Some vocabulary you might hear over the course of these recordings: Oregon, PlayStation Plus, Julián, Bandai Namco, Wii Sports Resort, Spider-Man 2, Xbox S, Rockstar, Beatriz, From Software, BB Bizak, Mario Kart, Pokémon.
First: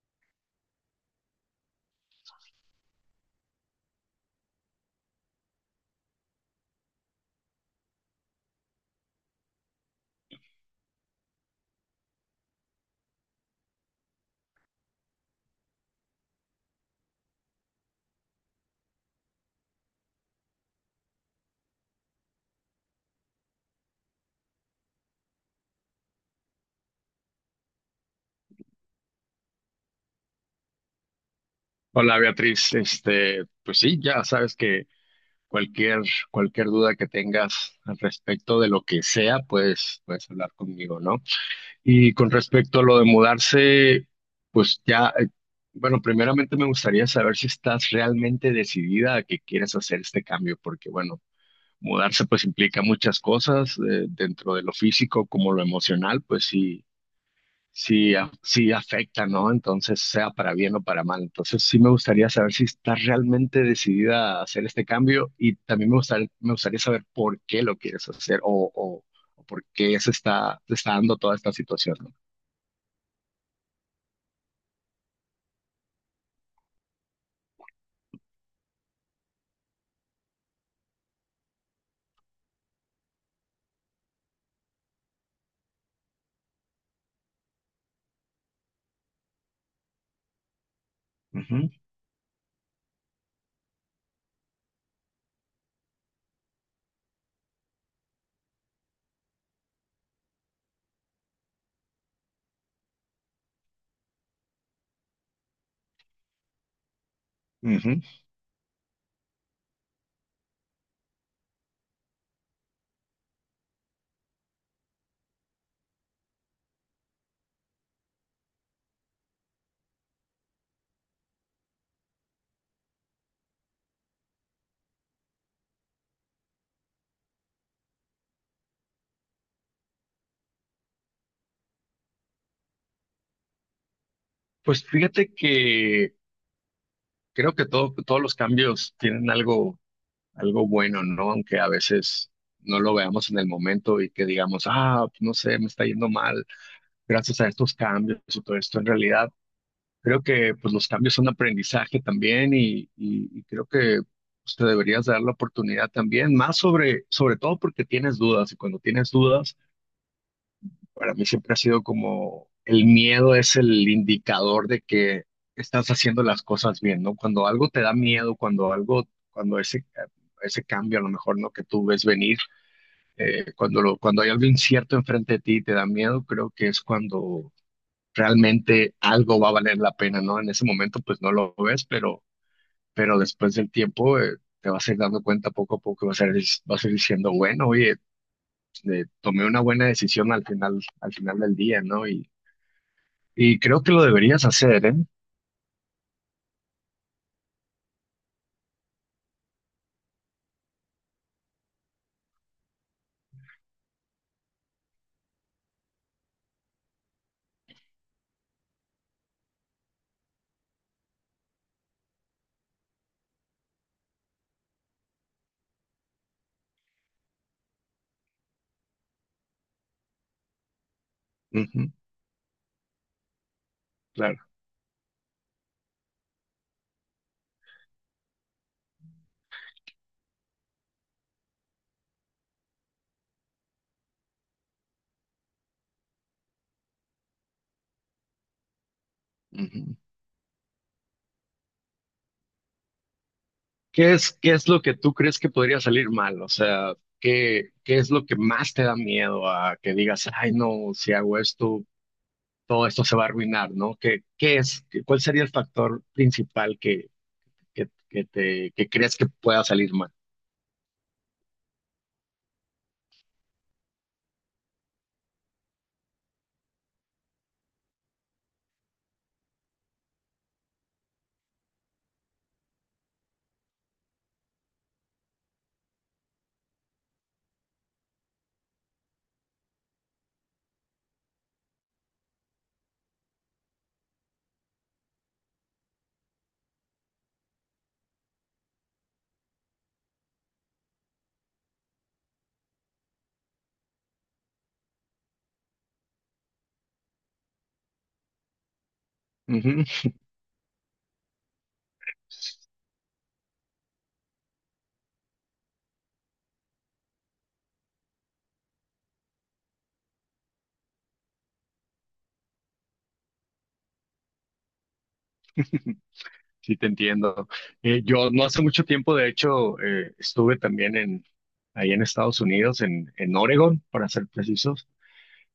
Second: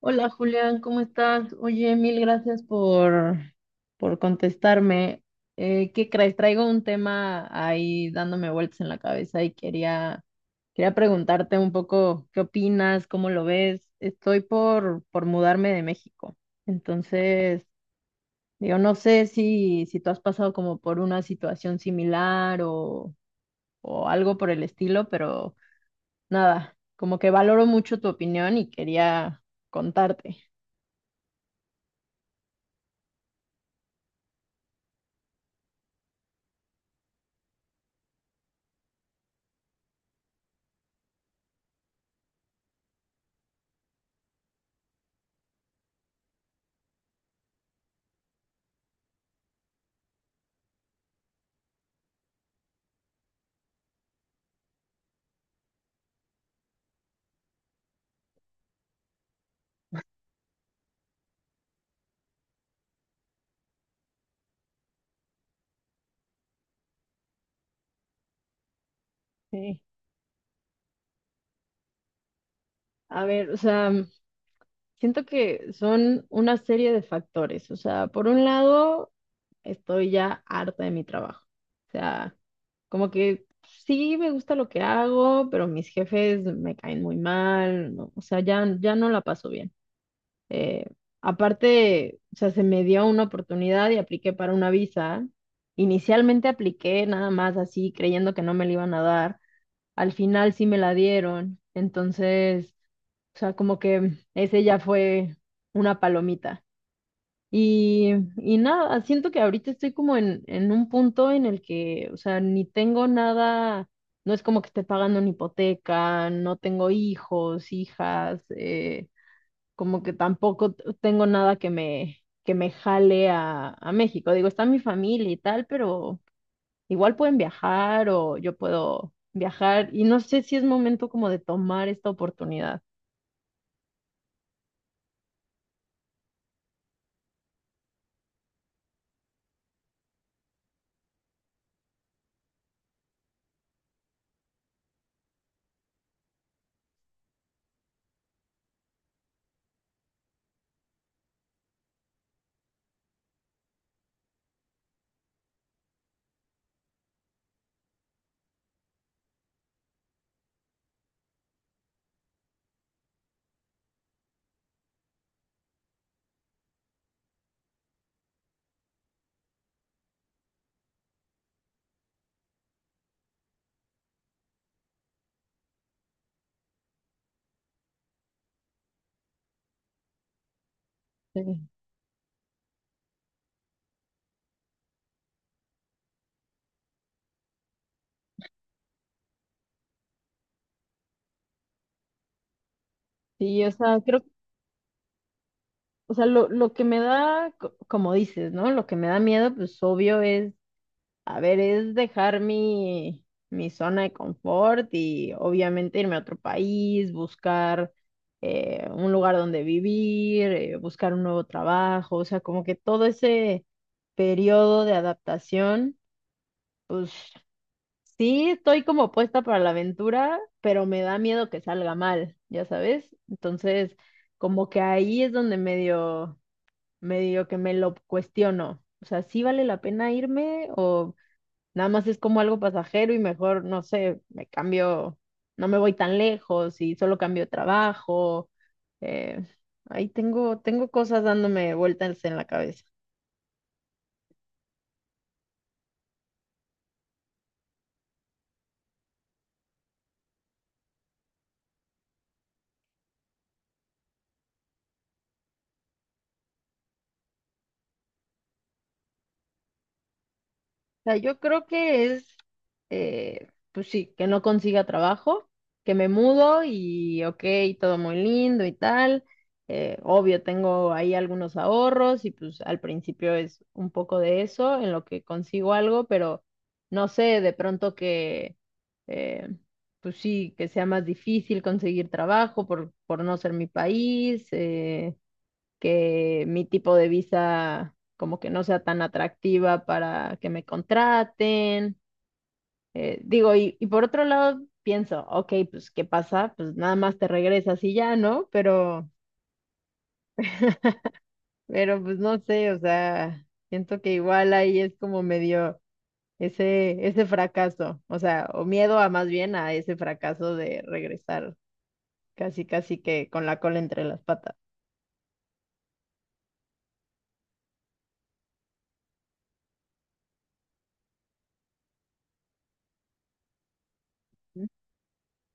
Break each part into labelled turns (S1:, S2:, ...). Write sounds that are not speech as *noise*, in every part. S1: Hola Julián, ¿cómo estás? Oye, mil gracias por contestarme. ¿Qué crees? Traigo un tema ahí dándome vueltas en la cabeza y quería preguntarte un poco qué opinas, cómo lo ves. Estoy por mudarme de México. Entonces, digo, no sé si tú has pasado como por una situación similar o algo por el estilo, pero nada, como que valoro mucho tu opinión y quería contarte.
S2: Hola Beatriz, pues sí, ya sabes que cualquier, cualquier duda que tengas al respecto de lo que sea, pues puedes hablar conmigo, ¿no? Y con respecto a lo de mudarse, pues ya, bueno, primeramente me gustaría saber si estás realmente decidida a que quieres hacer este cambio, porque bueno, mudarse pues implica muchas cosas, dentro de lo físico como lo emocional, pues sí, sí afecta, ¿no? Entonces, sea para bien o para mal. Entonces, sí me gustaría saber si estás realmente decidida a hacer este cambio y también me gustaría saber por qué lo quieres hacer o, o por
S1: Sí.
S2: qué se está dando toda esta situación, ¿no?
S1: A ver, o sea, siento que son una serie de factores. O sea, por un lado, estoy ya harta de mi trabajo. O sea, como que sí me gusta lo que hago, pero mis jefes me caen muy mal. O sea, ya no la paso bien. Eh,
S2: Ujú,
S1: Aparte, o sea, se me dio una oportunidad y apliqué para una visa. Inicialmente apliqué nada más así, creyendo que no me la iban a dar. Al final sí me la dieron. Entonces, o sea, como que ese ya fue una palomita.
S2: ujú.
S1: Y, y nada, siento que ahorita estoy como en un punto en el que, o sea, ni tengo nada, no es como que esté pagando una hipoteca, no tengo hijos, hijas, como que tampoco tengo nada que que me jale a México. Digo, está mi familia y tal, pero igual pueden viajar o yo puedo viajar y no sé si es momento como de tomar esta oportunidad.
S2: Pues fíjate que creo que todos los cambios tienen algo bueno, ¿no? Aunque a veces no lo veamos en el momento y que digamos, ah, no sé, me está yendo mal gracias a estos cambios y todo esto. En realidad, creo que pues los cambios son aprendizaje también y creo que pues, te deberías dar la oportunidad también, sobre todo porque tienes dudas y cuando tienes dudas, para mí siempre ha sido como el miedo es el indicador de que estás haciendo las cosas bien, ¿no? Cuando algo te da miedo, cuando ese, ese cambio a lo mejor, ¿no? Que tú ves venir, cuando hay algo incierto enfrente de ti y te da miedo, creo que es cuando realmente algo va a valer la pena, ¿no? En ese momento pues no lo
S1: Sí.
S2: ves, pero después del tiempo te vas a ir dando cuenta poco a poco, vas a ir diciendo, bueno, oye, tomé una buena decisión al final del día, ¿no? Y
S1: Sí, o
S2: creo que
S1: sea,
S2: lo deberías hacer, ¿eh?
S1: o sea, lo que me da, como dices, ¿no? Lo que me da miedo, pues obvio es, a ver, es dejar mi zona de confort y obviamente irme a otro país, buscar un lugar donde vivir, buscar un nuevo trabajo, o sea, como que todo ese periodo de adaptación. Pues sí, estoy como puesta para la aventura, pero me da miedo que
S2: Ujú,
S1: salga mal, ya sabes. Entonces,
S2: claro.
S1: como que ahí es donde medio que me lo cuestiono. O sea, ¿sí vale la pena irme o nada más es como algo pasajero y mejor, no sé, me cambio, no me voy tan lejos y solo cambio de trabajo? Eh,
S2: Ujú.
S1: Ahí tengo cosas dándome vueltas en la cabeza.
S2: Qué es lo que tú crees que podría salir mal? O sea, ¿qué, qué es lo que más te da miedo a que digas, ay, no, si hago esto, todo esto se va a arruinar, ¿no? ¿Qué, qué es, qué- cuál sería el factor principal que, que te, que crees que pueda salir mal?
S1: Sea, yo creo que es, pues sí, que no consiga trabajo, que me mudo y ok, todo muy lindo y tal. Obvio, tengo ahí algunos ahorros y pues al principio es un poco de eso, en lo que consigo algo, pero no sé, de pronto eh, pues sí, que sea más difícil conseguir trabajo por no ser mi país. Que mi tipo de visa como que no sea tan atractiva para que me contraten. Digo, y por otro lado pienso, ok, pues ¿qué pasa? Pues nada más te regresas y ya, ¿no?
S2: Ujú.
S1: Pero pues no sé, o sea, siento que igual ahí es como medio, ese fracaso, o sea, o miedo a más bien a ese fracaso de regresar casi que con la cola entre las patas.
S2: *laughs* Sí, te entiendo. Yo no hace mucho tiempo, de hecho, estuve también en, ahí en Estados Unidos, en Oregon, para ser precisos.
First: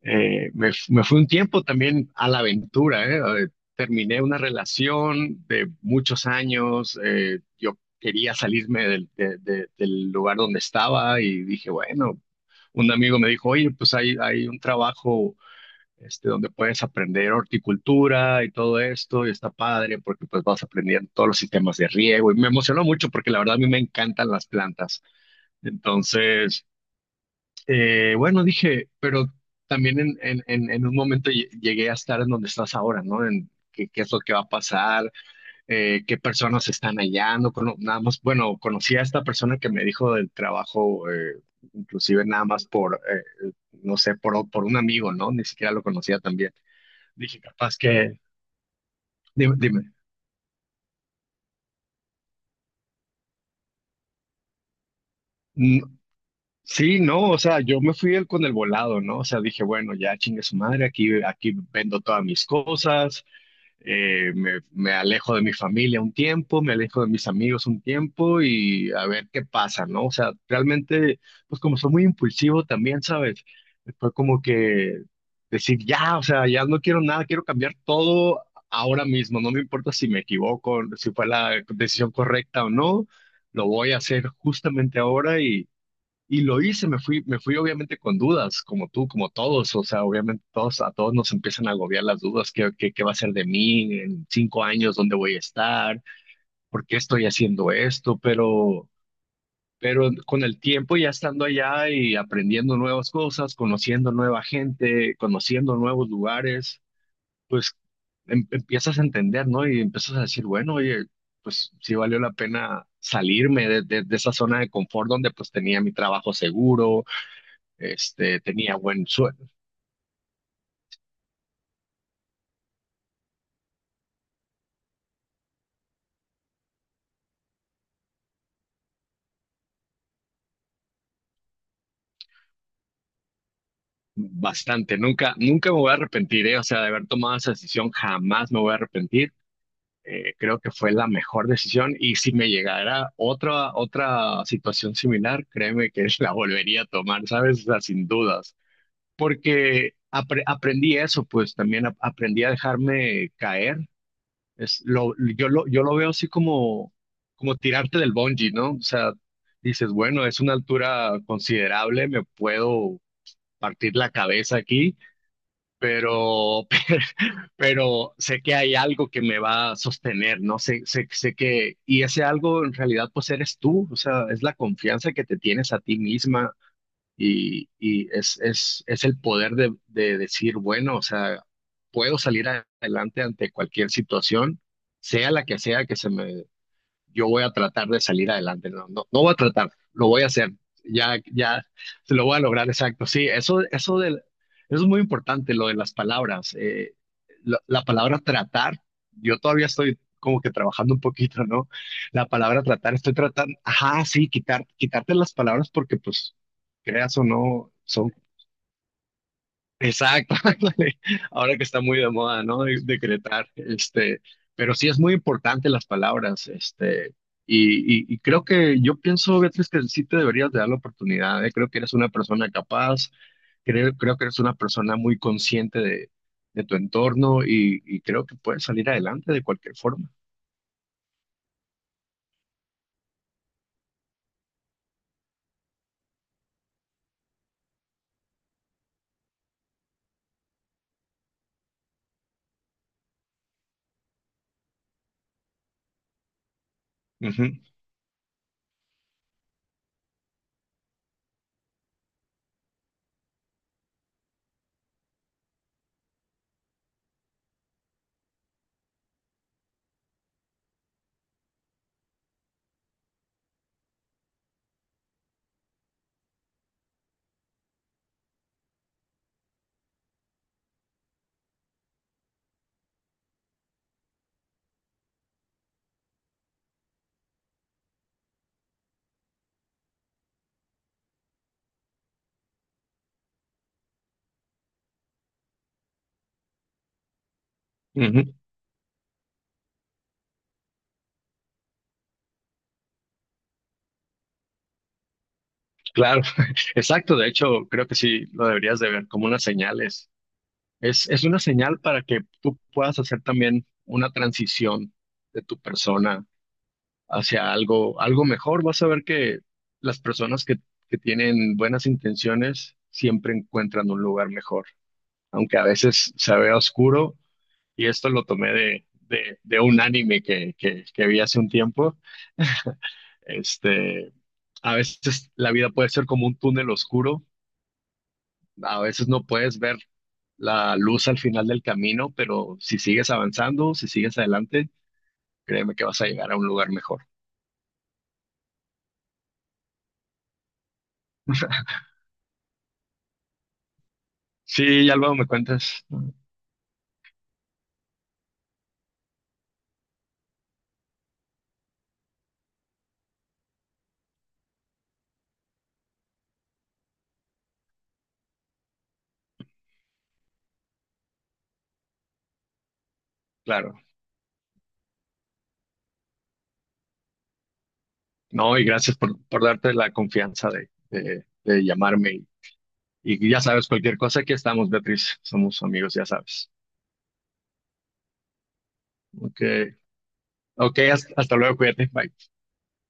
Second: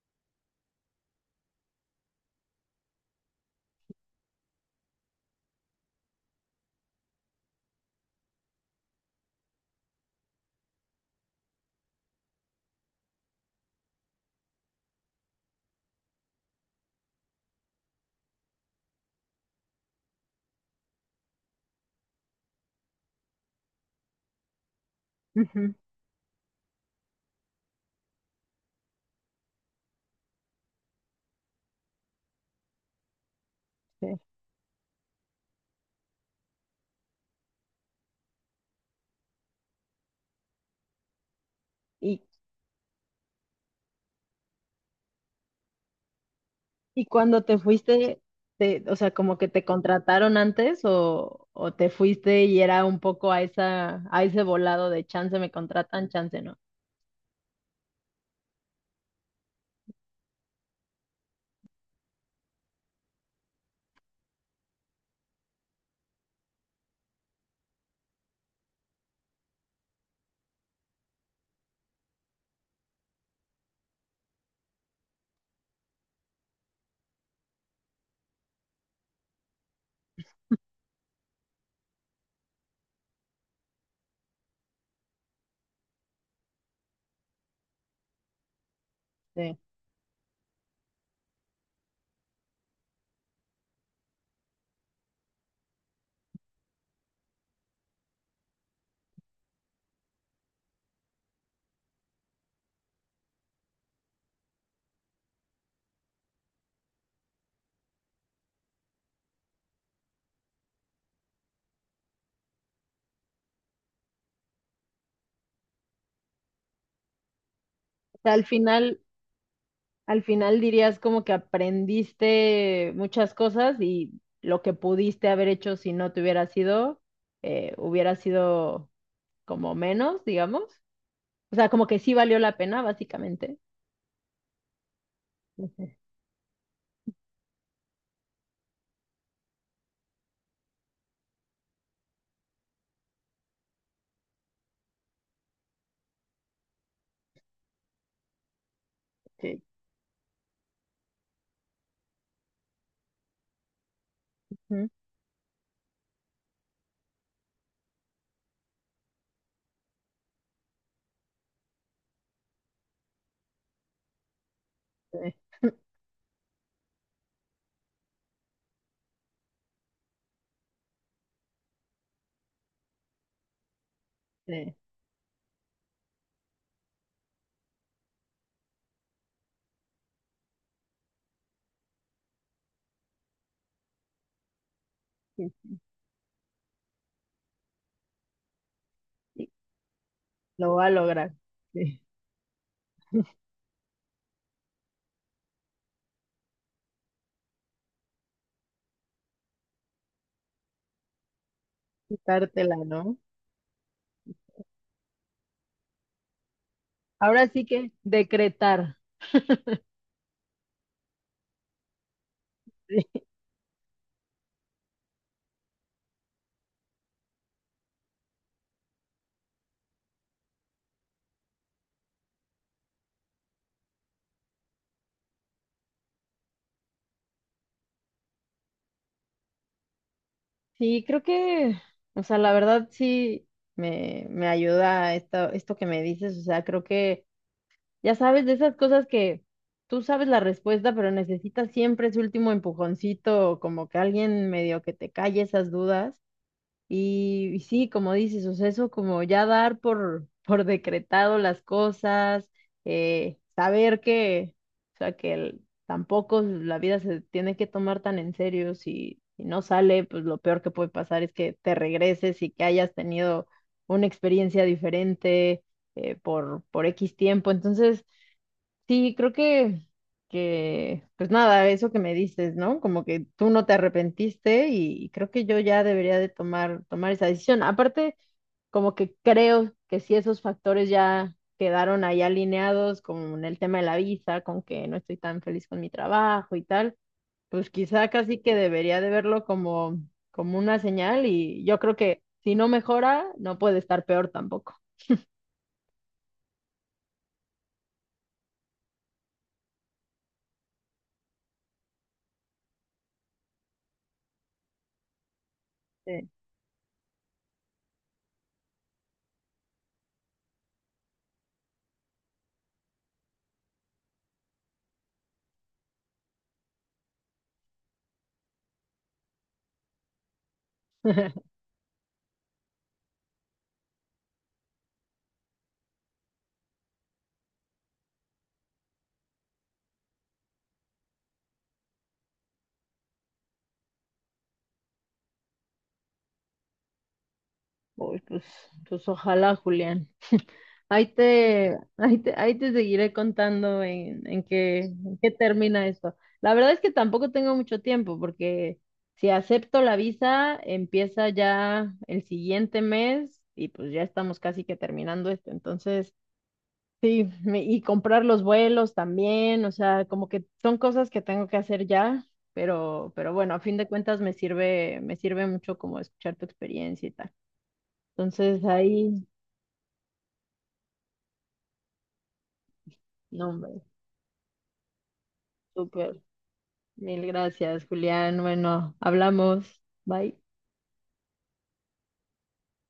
S2: Me fui un tiempo también a la aventura, ¿eh? Terminé una relación de muchos años, yo quería salirme del lugar donde estaba y dije, bueno, un amigo me dijo, oye, pues hay un trabajo donde puedes aprender horticultura y todo esto, y está padre porque pues vas aprendiendo todos los sistemas de riego y me emocionó mucho porque la verdad a mí me encantan las plantas.
S1: Ujú,
S2: Entonces... Bueno, dije, pero también en un momento llegué a estar en donde estás ahora, ¿no? En qué, qué
S1: sí.
S2: es lo que va a pasar, qué personas están allá, nada más, bueno, conocí a esta persona que me dijo del trabajo,
S1: ¿Y
S2: inclusive nada más no sé, por un amigo, ¿no? Ni siquiera lo conocía también.
S1: y
S2: Dije,
S1: cuando te
S2: capaz que,
S1: fuiste, o sea, como que
S2: dime,
S1: te
S2: dime.
S1: contrataron antes o te fuiste y era un poco a esa, a ese volado de chance me
S2: Mm,
S1: contratan, chance no.
S2: Sí, no, o sea, yo me fui con el volado, ¿no? O sea, dije, bueno, ya chingue su madre, aquí vendo todas mis cosas. Me alejo de mi familia un tiempo, me alejo de mis amigos un tiempo y a ver qué pasa, ¿no? O sea, realmente, pues como soy muy impulsivo también, ¿sabes? Fue como que decir, ya, o sea, ya no quiero nada, quiero cambiar todo ahora mismo, no me importa si me equivoco, si fue la decisión correcta o no, lo voy a hacer justamente ahora y lo hice, me fui obviamente con dudas, como tú, como
S1: Sí.
S2: todos, o sea, obviamente todos, a todos nos empiezan a agobiar las dudas, ¿qué, qué, qué va a ser de mí en 5 años? ¿Dónde voy a estar? ¿Por qué estoy haciendo esto? Pero con el tiempo ya estando allá y aprendiendo nuevas cosas, conociendo nueva gente, conociendo nuevos lugares, pues empiezas a entender, ¿no? Y empiezas a decir, bueno, oye, pues sí valió la pena salirme de esa zona de confort donde pues tenía mi trabajo seguro,
S1: O sea,
S2: tenía buen sueldo,
S1: al final dirías como que aprendiste muchas cosas y lo que pudiste haber hecho si no te hubiera sido como menos, digamos. O sea, como que sí valió la pena, básicamente.
S2: bastante. Nunca, nunca me
S1: Ujú.
S2: voy a arrepentir, ¿eh? O sea, de haber tomado esa decisión, jamás me voy a arrepentir. Creo que fue la mejor decisión y si me llegara otra situación similar, créeme que *laughs* la volvería a tomar, ¿sabes? O sea, sin dudas.
S1: Sí.
S2: Aprendí eso, pues también aprendí a dejarme caer. Es
S1: Ujú.
S2: lo, yo, lo, Yo lo veo así como, como tirarte del bungee, ¿no? O sea, dices, bueno, es una altura considerable, me puedo partir la cabeza aquí,
S1: Sí,
S2: pero, *laughs* pero, sé que hay algo que me va a sostener, ¿no? Sé que, y ese algo en realidad pues eres tú, o sea, es la
S1: sí,
S2: confianza que te tienes a ti misma y es el poder de decir, bueno, o sea, puedo salir adelante ante cualquier situación, sea la
S1: sí,
S2: que sea que se me. Yo voy a tratar de salir adelante, no, no, no voy a
S1: sí,
S2: tratar, lo voy a hacer,
S1: lo va a
S2: ya,
S1: lograr.
S2: ya,
S1: Sí.
S2: se lo voy a lograr, exacto, sí, eso, eso es muy importante, lo de las palabras, la palabra tratar, yo todavía estoy como que trabajando un poquito, ¿no? La palabra
S1: Quitártela,
S2: tratar, estoy
S1: ¿no?
S2: tratando, ajá, sí, quitar, quitarte las palabras porque pues, creas o
S1: Ahora sí
S2: no,
S1: que
S2: son.
S1: decretar.
S2: Exacto, *laughs* ándale. Ahora que está muy de moda, ¿no?
S1: *laughs*
S2: Decretar, este, pero sí es muy importante las palabras, este, y creo que yo pienso, Beatriz, que sí te deberías de dar la oportunidad, ¿eh? Creo que eres una persona capaz, creo que eres una persona muy consciente de tu entorno y creo que puedes salir adelante de cualquier forma.
S1: Sí, creo que, o sea, la verdad sí me ayuda esto, esto que me dices, o sea, creo que, ya sabes, de esas cosas que tú sabes la respuesta, pero necesitas siempre ese último empujoncito, como que alguien medio que te calle esas dudas. Y sí, como dices, o sea, eso como ya dar por, *laughs* por decretado las cosas, saber que, o sea, tampoco la vida se tiene que tomar tan en serio. Si no sale, pues lo peor que puede pasar es que te regreses y que hayas tenido una experiencia diferente por X tiempo. Entonces, sí, creo que, pues nada, eso que me dices, ¿no? Como que tú no te arrepentiste y creo que yo ya debería de tomar esa decisión. Aparte, como que creo que sí esos factores ya quedaron ahí alineados con el tema de la visa, con que no estoy tan feliz con mi trabajo y tal, pues quizá
S2: Ujú, ujú.
S1: casi que debería de verlo como, como una señal y yo creo que si no mejora, no puede estar peor tampoco.
S2: Claro, *laughs* exacto, de hecho, creo que sí lo deberías de ver como unas señales. Es una señal para que tú puedas hacer también una transición de tu persona
S1: Sí.
S2: hacia algo, algo mejor. Vas a ver que las personas que tienen buenas intenciones siempre encuentran un lugar mejor, aunque a veces se vea oscuro. Y esto lo tomé de un anime que vi hace un tiempo. Este, a veces la vida puede ser como un túnel oscuro. A veces no puedes ver la luz al final del camino, pero si sigues avanzando, si sigues adelante, créeme que vas a llegar a un lugar mejor.
S1: Uy, pues, pues ojalá, Julián. *laughs* Ahí te seguiré contando
S2: Sí, ya luego
S1: en
S2: me
S1: qué termina
S2: cuentas, ¿no?
S1: esto. La verdad es que tampoco tengo mucho tiempo porque si acepto la visa, empieza ya el siguiente mes y pues ya estamos casi que terminando esto. Entonces, sí, y comprar los vuelos también, o sea, como que son cosas que tengo que hacer ya, pero bueno, a
S2: Claro.
S1: fin de cuentas me sirve mucho como escuchar tu experiencia y tal.
S2: No,
S1: Entonces
S2: y gracias
S1: ahí,
S2: por darte la confianza de llamarme. Y ya
S1: no,
S2: sabes,
S1: hombre,
S2: cualquier cosa, aquí estamos, Beatriz. Somos amigos, ya
S1: súper.
S2: sabes.
S1: Mil gracias, Julián. Bueno,
S2: Ok,
S1: hablamos. Bye.
S2: ok, hasta luego, cuídate, bye.